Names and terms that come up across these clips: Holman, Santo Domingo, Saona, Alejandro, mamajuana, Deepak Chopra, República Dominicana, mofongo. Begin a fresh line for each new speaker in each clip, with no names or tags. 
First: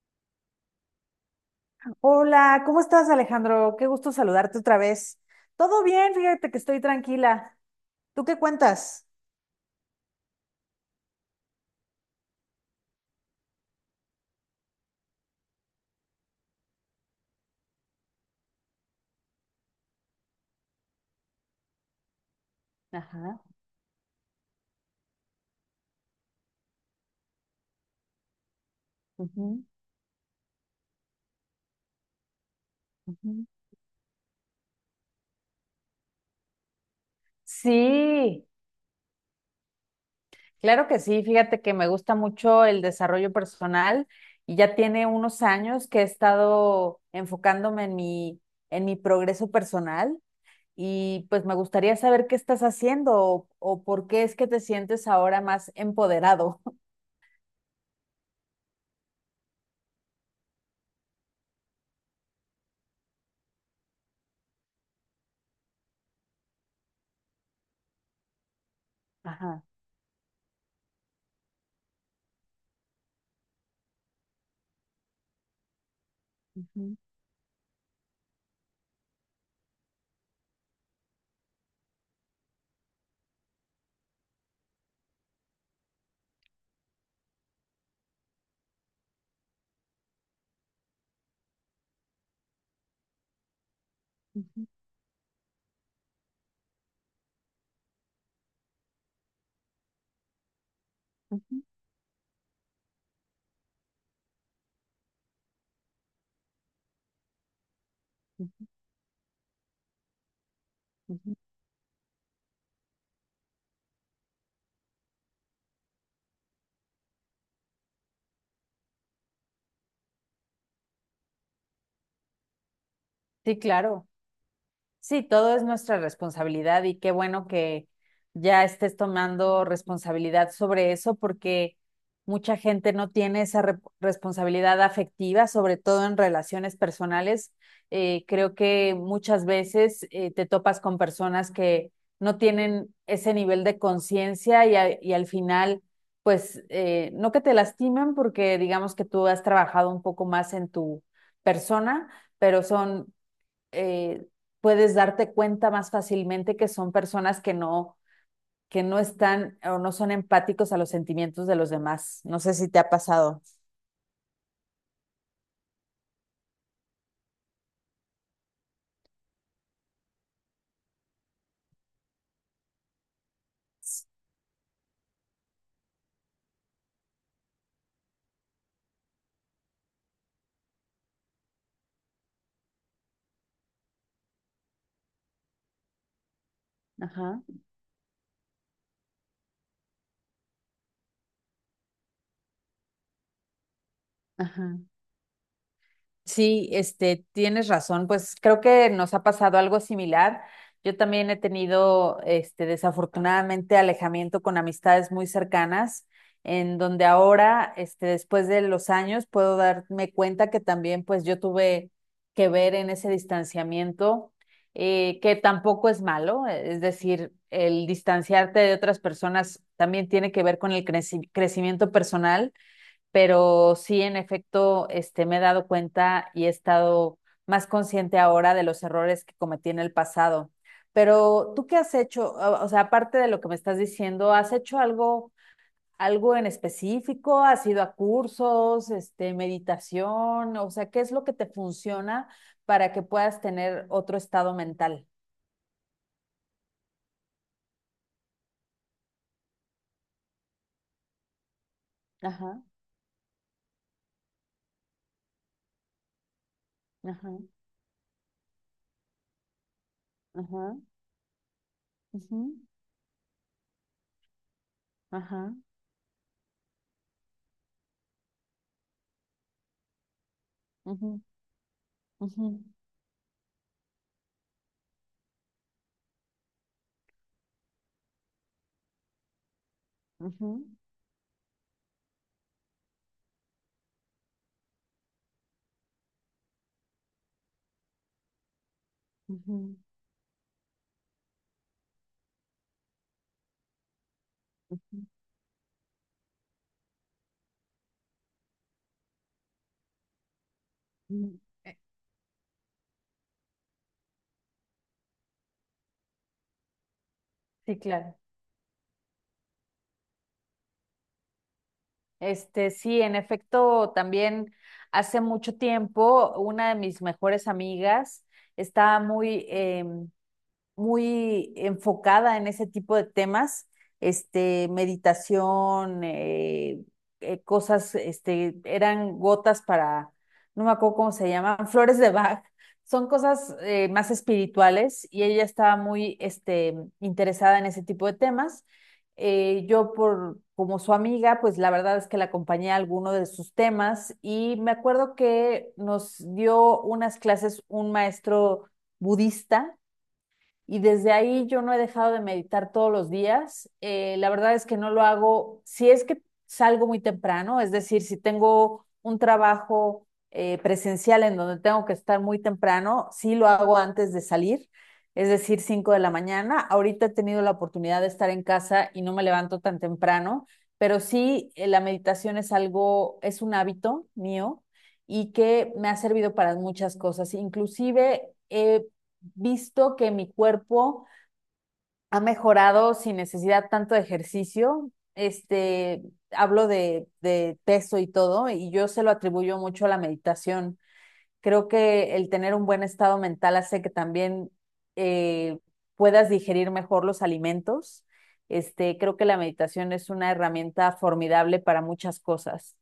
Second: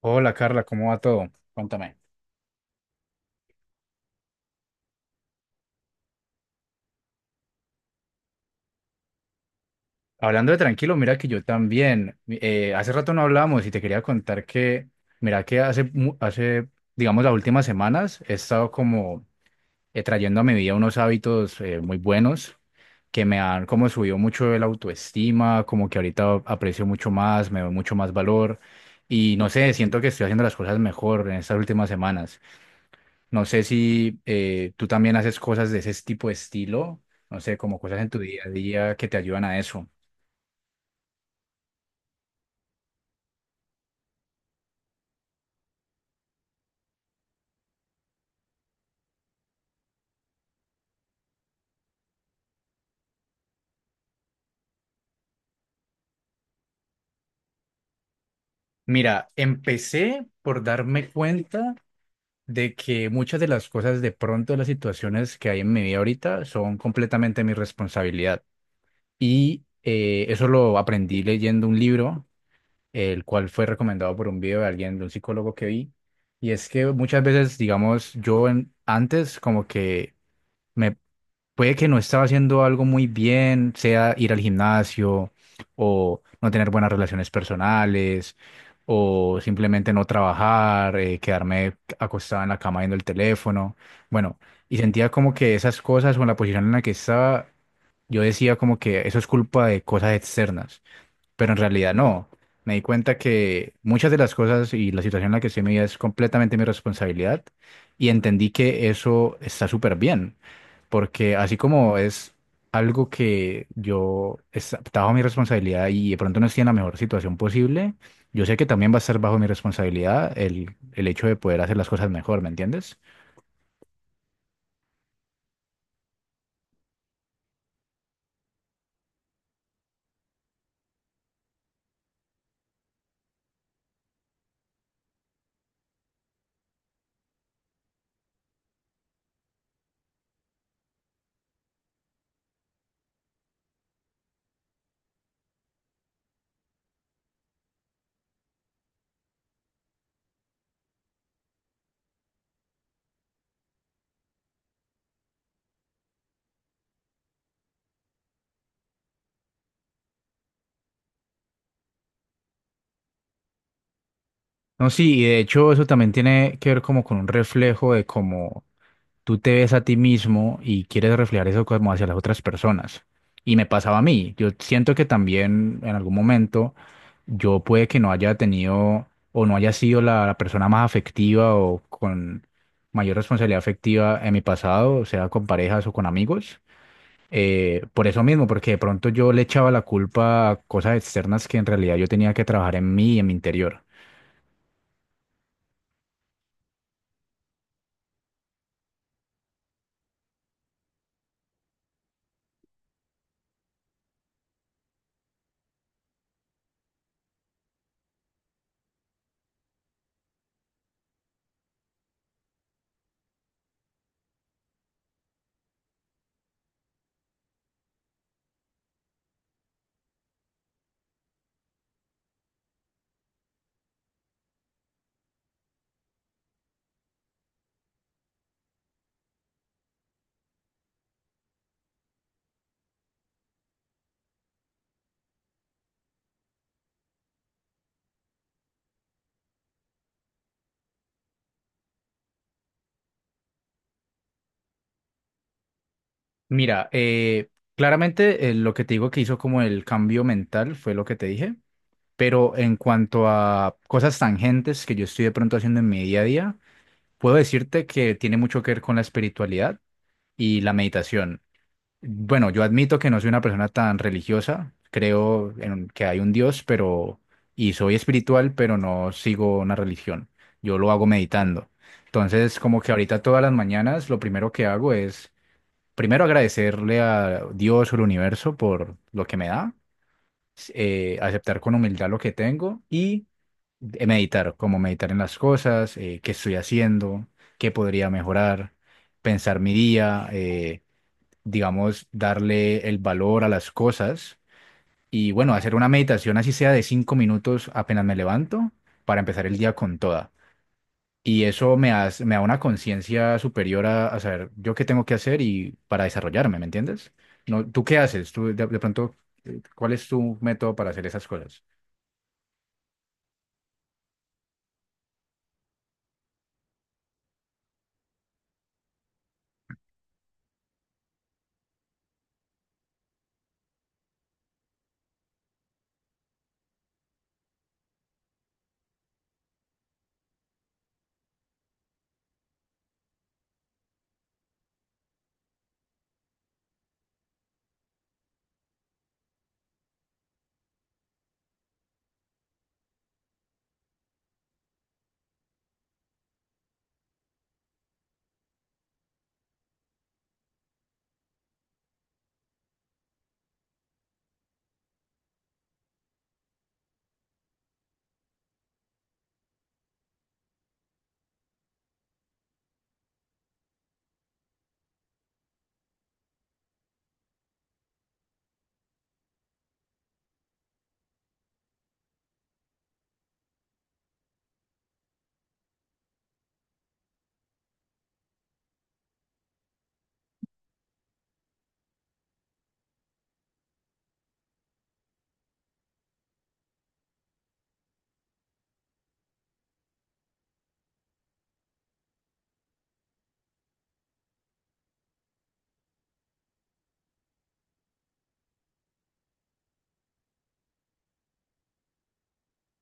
Hola Carla, ¿cómo va todo? Cuéntame.
Hola, ¿cómo estás, Alejandro? Qué gusto saludarte otra vez. Todo bien, fíjate que estoy tranquila. ¿Tú qué cuentas?
Hablando de tranquilo, mira que yo también, hace rato no hablamos y te quería contar que, mira que hace, digamos, las últimas semanas he estado como trayendo a mi vida unos hábitos muy buenos que me
Ajá.
han como subido mucho el autoestima, como que ahorita aprecio mucho más, me doy mucho más valor y no
Ujú,
sé, siento que estoy haciendo las cosas mejor en estas últimas semanas. No
ujú.
sé si tú también haces cosas de ese tipo de estilo, no sé, como cosas en tu día
Sí,
a día que te ayudan a eso.
claro que sí. Fíjate que me gusta mucho el desarrollo personal y ya tiene unos años que he estado enfocándome en mi progreso personal y pues me gustaría saber qué estás haciendo o por qué es que te sientes ahora más empoderado.
Mira, empecé por darme cuenta de que muchas de las cosas, de pronto, las situaciones que hay en mi vida ahorita son completamente mi responsabilidad.
Ajá.
Y eso lo aprendí leyendo un libro, el cual fue recomendado por un video de alguien, de un psicólogo que vi. Y es que
Ujú,
muchas veces, digamos, antes como que... Me, puede que no estaba haciendo algo muy bien, sea ir al gimnasio o no tener buenas relaciones personales o simplemente no trabajar, quedarme acostado en la cama viendo el teléfono. Bueno,
ujú,
y sentía como que esas cosas o en la posición en la que estaba, yo decía como que eso es culpa de cosas externas, pero en
ujú,
realidad no. Me di cuenta que muchas de las cosas y la situación en la que estoy en mi vida es completamente mi responsabilidad y entendí que eso está súper bien porque
ujú.
así como es algo que yo está bajo mi responsabilidad y de pronto no estoy en la mejor situación posible, yo sé que también va a estar bajo mi responsabilidad el hecho de poder hacer las cosas mejor, ¿me entiendes?
Sí, claro. Sí, todo es nuestra responsabilidad y qué bueno que ya estés tomando responsabilidad sobre eso porque mucha gente no tiene esa responsabilidad afectiva, sobre todo en relaciones personales. Creo que muchas veces te topas con personas que no tienen ese nivel de conciencia y, y al final, pues, no que te lastiman porque digamos que tú has trabajado un poco más en tu persona, pero son, eh, puedes darte cuenta más fácilmente que son personas que no están o no son empáticos a los sentimientos de los demás. No sé si te ha pasado.
No, sí, y de hecho eso también tiene que ver como con un reflejo de cómo tú te ves a ti mismo y quieres reflejar eso como hacia las otras personas. Y me pasaba a mí. Yo siento que también en algún momento yo puede que no haya tenido o no haya sido la persona más afectiva o con mayor responsabilidad afectiva en mi pasado, o sea con parejas o con amigos.
Ajá,
Por eso mismo, porque de pronto yo le echaba la culpa a cosas externas que en realidad yo tenía que trabajar en mí y en mi interior.
ajá. Sí, este, tienes razón. Pues creo que nos ha pasado algo similar. Yo también he tenido, este, desafortunadamente, alejamiento con amistades muy cercanas, en donde ahora, este, después de los años, puedo darme cuenta que también, pues, yo tuve que ver en ese distanciamiento, que tampoco es malo. Es decir, el distanciarte de otras personas también tiene que ver con el crecimiento personal, pero sí, en efecto, este, me he dado cuenta y he estado más consciente ahora de los errores que cometí en el pasado. Pero tú qué has hecho, o sea, aparte de lo que me estás diciendo, ¿has hecho algo, algo en específico? ¿Has ido a cursos, este, meditación? O sea, ¿qué es lo que te funciona para que puedas tener otro estado mental?
Mira, claramente lo que te digo que hizo como el cambio mental fue lo que te dije. Pero
Ajá,
en cuanto a cosas tangentes que yo estoy de pronto haciendo en mi día a día,
ajá,
puedo decirte que tiene mucho que ver con la espiritualidad y la
ajá,
meditación. Bueno,
ujú,
yo admito que no soy una persona tan religiosa,
ajá,
creo en que hay un Dios, pero y soy espiritual, pero no sigo una religión. Yo lo hago
ujú,
meditando.
ujú,
Entonces, como que ahorita todas las mañanas lo primero que hago es primero agradecerle a Dios o al universo por lo que me da,
ujú,
aceptar con humildad lo que tengo y de meditar, como meditar en las cosas, qué estoy haciendo, qué podría mejorar, pensar mi
ujú,
día, digamos, darle el valor a las cosas
ujú,
y bueno, hacer una meditación así sea de cinco minutos apenas me levanto para empezar el día con toda.
ujú.
Y eso me da una conciencia superior a saber yo qué tengo que hacer y para desarrollarme, ¿me entiendes? No,
Sí,
¿tú qué
claro.
haces? Tú, de pronto, ¿cuál es tu método para hacer esas cosas?
Este, sí, en efecto, también hace mucho tiempo una de mis mejores amigas estaba muy enfocada en ese tipo de temas, este, meditación, cosas, este, eran gotas para, no me acuerdo cómo se llaman, flores de Bach. Son cosas, más espirituales, y ella estaba muy este, interesada en ese tipo de temas. Yo por como su amiga, pues la verdad es que la acompañé a alguno de sus temas y me acuerdo que nos dio unas clases un maestro budista y desde ahí yo no he dejado de meditar todos los días. La verdad es que no lo hago, si es que salgo muy temprano, es decir, si tengo un trabajo presencial en donde tengo que estar muy temprano, sí lo hago antes de salir, es decir, 5 de la mañana. Ahorita he tenido la oportunidad de estar en casa y no me levanto tan temprano, pero sí, la meditación es algo, es un hábito mío y que me ha servido para muchas cosas, Visto que mi cuerpo ha mejorado sin necesidad tanto de ejercicio. Este, hablo de peso y todo, y yo se lo atribuyo mucho a la meditación. Creo que el tener un buen estado mental hace que también eh, puedas digerir mejor los alimentos. Este, creo que la meditación es una herramienta formidable para muchas cosas.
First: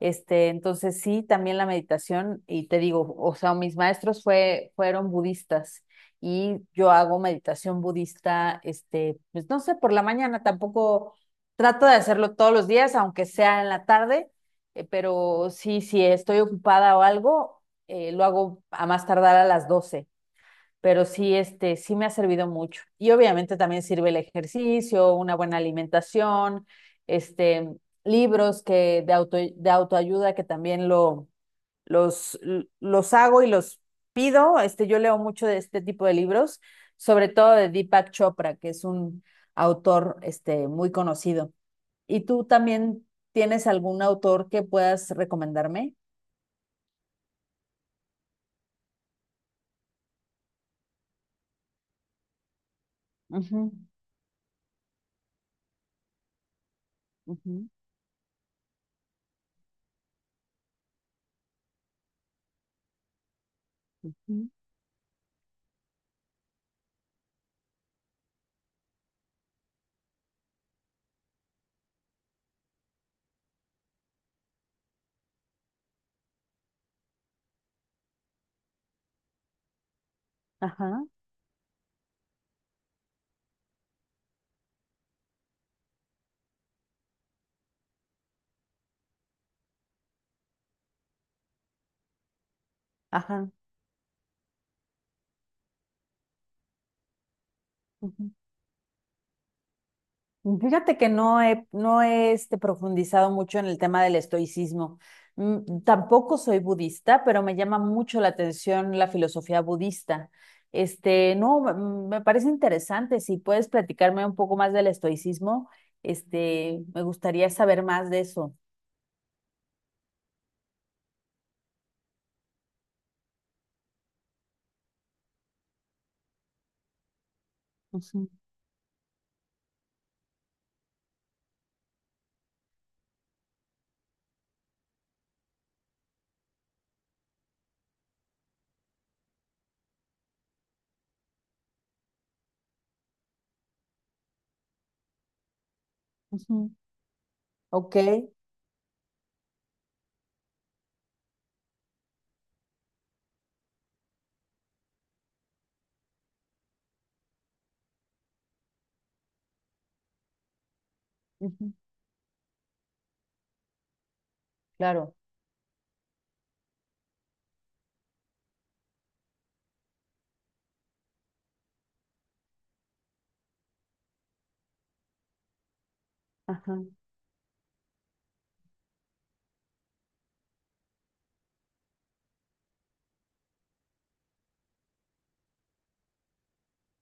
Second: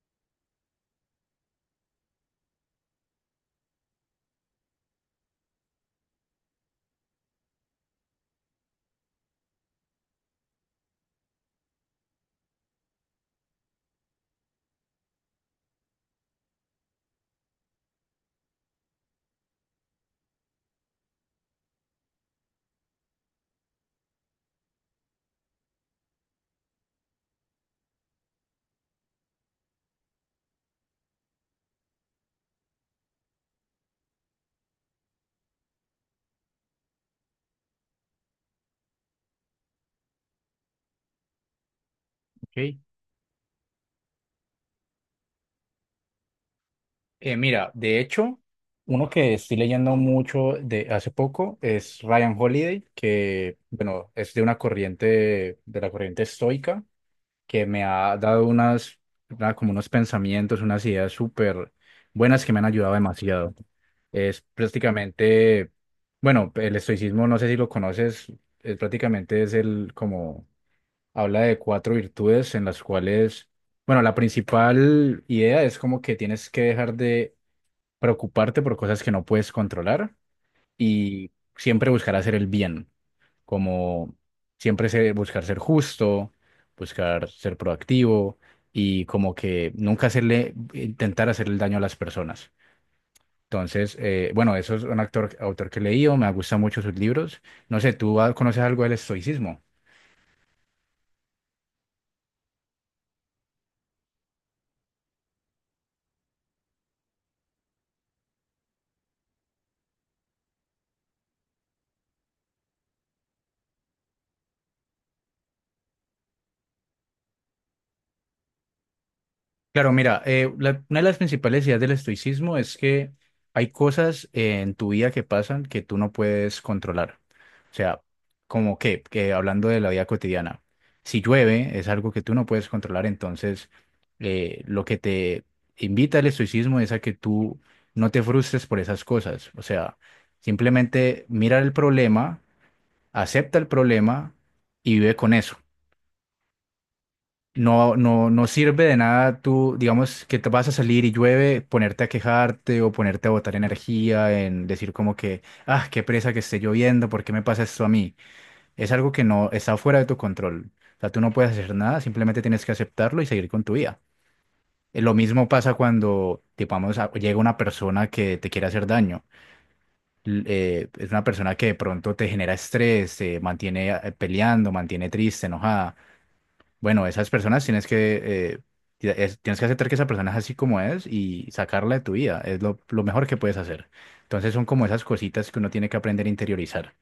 Este, entonces sí, también la meditación, y te digo, o sea, mis maestros fueron budistas y yo hago meditación budista, este, pues no sé, por la mañana tampoco trato de hacerlo todos los días, aunque sea en la tarde, pero sí, si estoy ocupada o algo, lo hago a más tardar a las 12, pero sí, este, sí me ha servido mucho. Y obviamente también sirve el ejercicio, una buena alimentación, este, libros que de autoayuda que también los, los hago y los pido. Este, yo leo mucho de este tipo de libros, sobre todo de Deepak Chopra, que es un autor este, muy conocido. ¿Y tú
Ok.
también tienes algún autor que puedas recomendarme?
Mira, de hecho, uno que estoy leyendo mucho de hace poco es Ryan Holiday, que,
Ujú,
bueno, es de una corriente, de la corriente estoica, que
ujú,
me ha dado como unos pensamientos, unas ideas súper buenas que me han ayudado demasiado. Es
ujú.
prácticamente, bueno, el estoicismo, no sé si lo conoces, es prácticamente es el, como, habla de cuatro virtudes en las cuales... Bueno, la principal idea es como que tienes que dejar de preocuparte por cosas que no puedes controlar
Ajá.
y siempre buscar hacer el bien, como buscar ser justo, buscar ser proactivo y como que nunca hacerle, intentar hacerle el daño a las personas.
Ajá.
Entonces, bueno, eso es autor que he leído, me gustan mucho sus libros. No sé, ¿tú
Ujú.
conoces algo del estoicismo?
Fíjate que no he este, profundizado mucho en el tema del estoicismo. Tampoco soy budista, pero me llama mucho la atención la filosofía budista. Este, no, me parece interesante. Si puedes platicarme un poco más del estoicismo, este, me gustaría saber más de eso.
Claro, mira, una de las principales ideas del estoicismo es que hay cosas en tu vida que pasan que tú no puedes controlar. O sea,
Ujú,
como que hablando de la vida cotidiana, si llueve es algo que tú no puedes controlar, entonces lo que te invita el estoicismo es a que tú no te frustres por esas cosas. O sea, simplemente mira el problema, acepta el problema y vive con eso.
ujú. Ok.
No sirve de nada tú, digamos, que te vas a salir y llueve, ponerte a quejarte o ponerte a botar energía en decir como que, ah, qué presa que esté lloviendo, ¿por qué me pasa esto a mí? Es algo que no está fuera de tu control. O sea, tú no puedes
Ujú,
hacer nada, simplemente tienes que aceptarlo y seguir con tu vida. Lo
claro.
mismo pasa cuando, digamos, llega una persona que te quiere hacer daño. Es una persona que de pronto te genera estrés, te mantiene peleando, mantiene triste, enojada.
Ajá.
Bueno, esas personas tienes que aceptar que esa persona es así como es y sacarla de tu vida. Es lo mejor que puedes hacer. Entonces son como esas cositas que uno tiene que aprender a interiorizar.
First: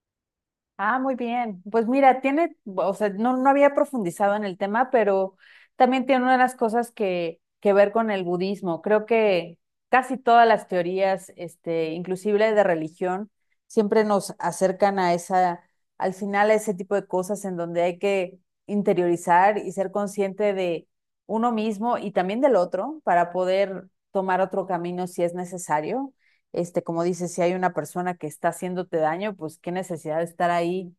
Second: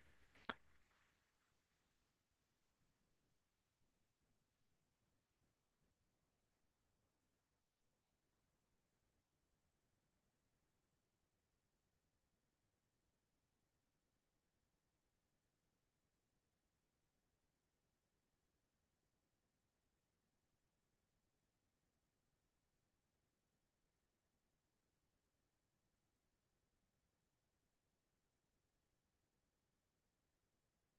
Ah, muy bien. Pues mira, tiene, o sea, no, no había profundizado en el tema, pero también tiene una de las cosas que ver con el budismo. Creo que casi todas las teorías, este, inclusive de religión, siempre nos acercan a esa, al final a ese tipo de cosas en donde hay que interiorizar y ser consciente de uno mismo y también del otro para poder tomar otro camino si es necesario. Este, como dices, si hay una persona que está haciéndote daño, pues qué necesidad de estar ahí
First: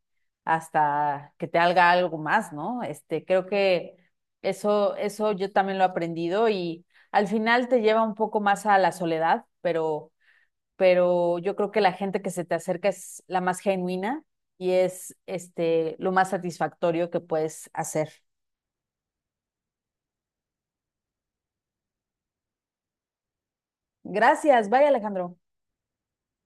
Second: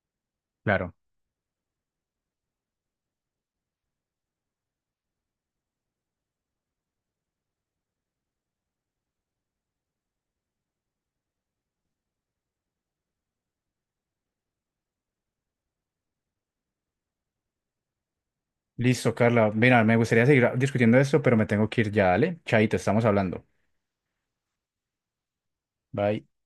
Claro.
hasta que te haga algo más, ¿no? Este, creo que eso yo también lo he aprendido y al final te lleva un poco más a la soledad, pero yo creo que la gente que se te acerca es la más genuina y es este lo más satisfactorio que puedes hacer.
Listo, Carla. Mira, me gustaría seguir discutiendo esto, pero me tengo que ir ya, ¿vale? Chaito, estamos hablando.
Gracias, bye Alejandro.
Bye.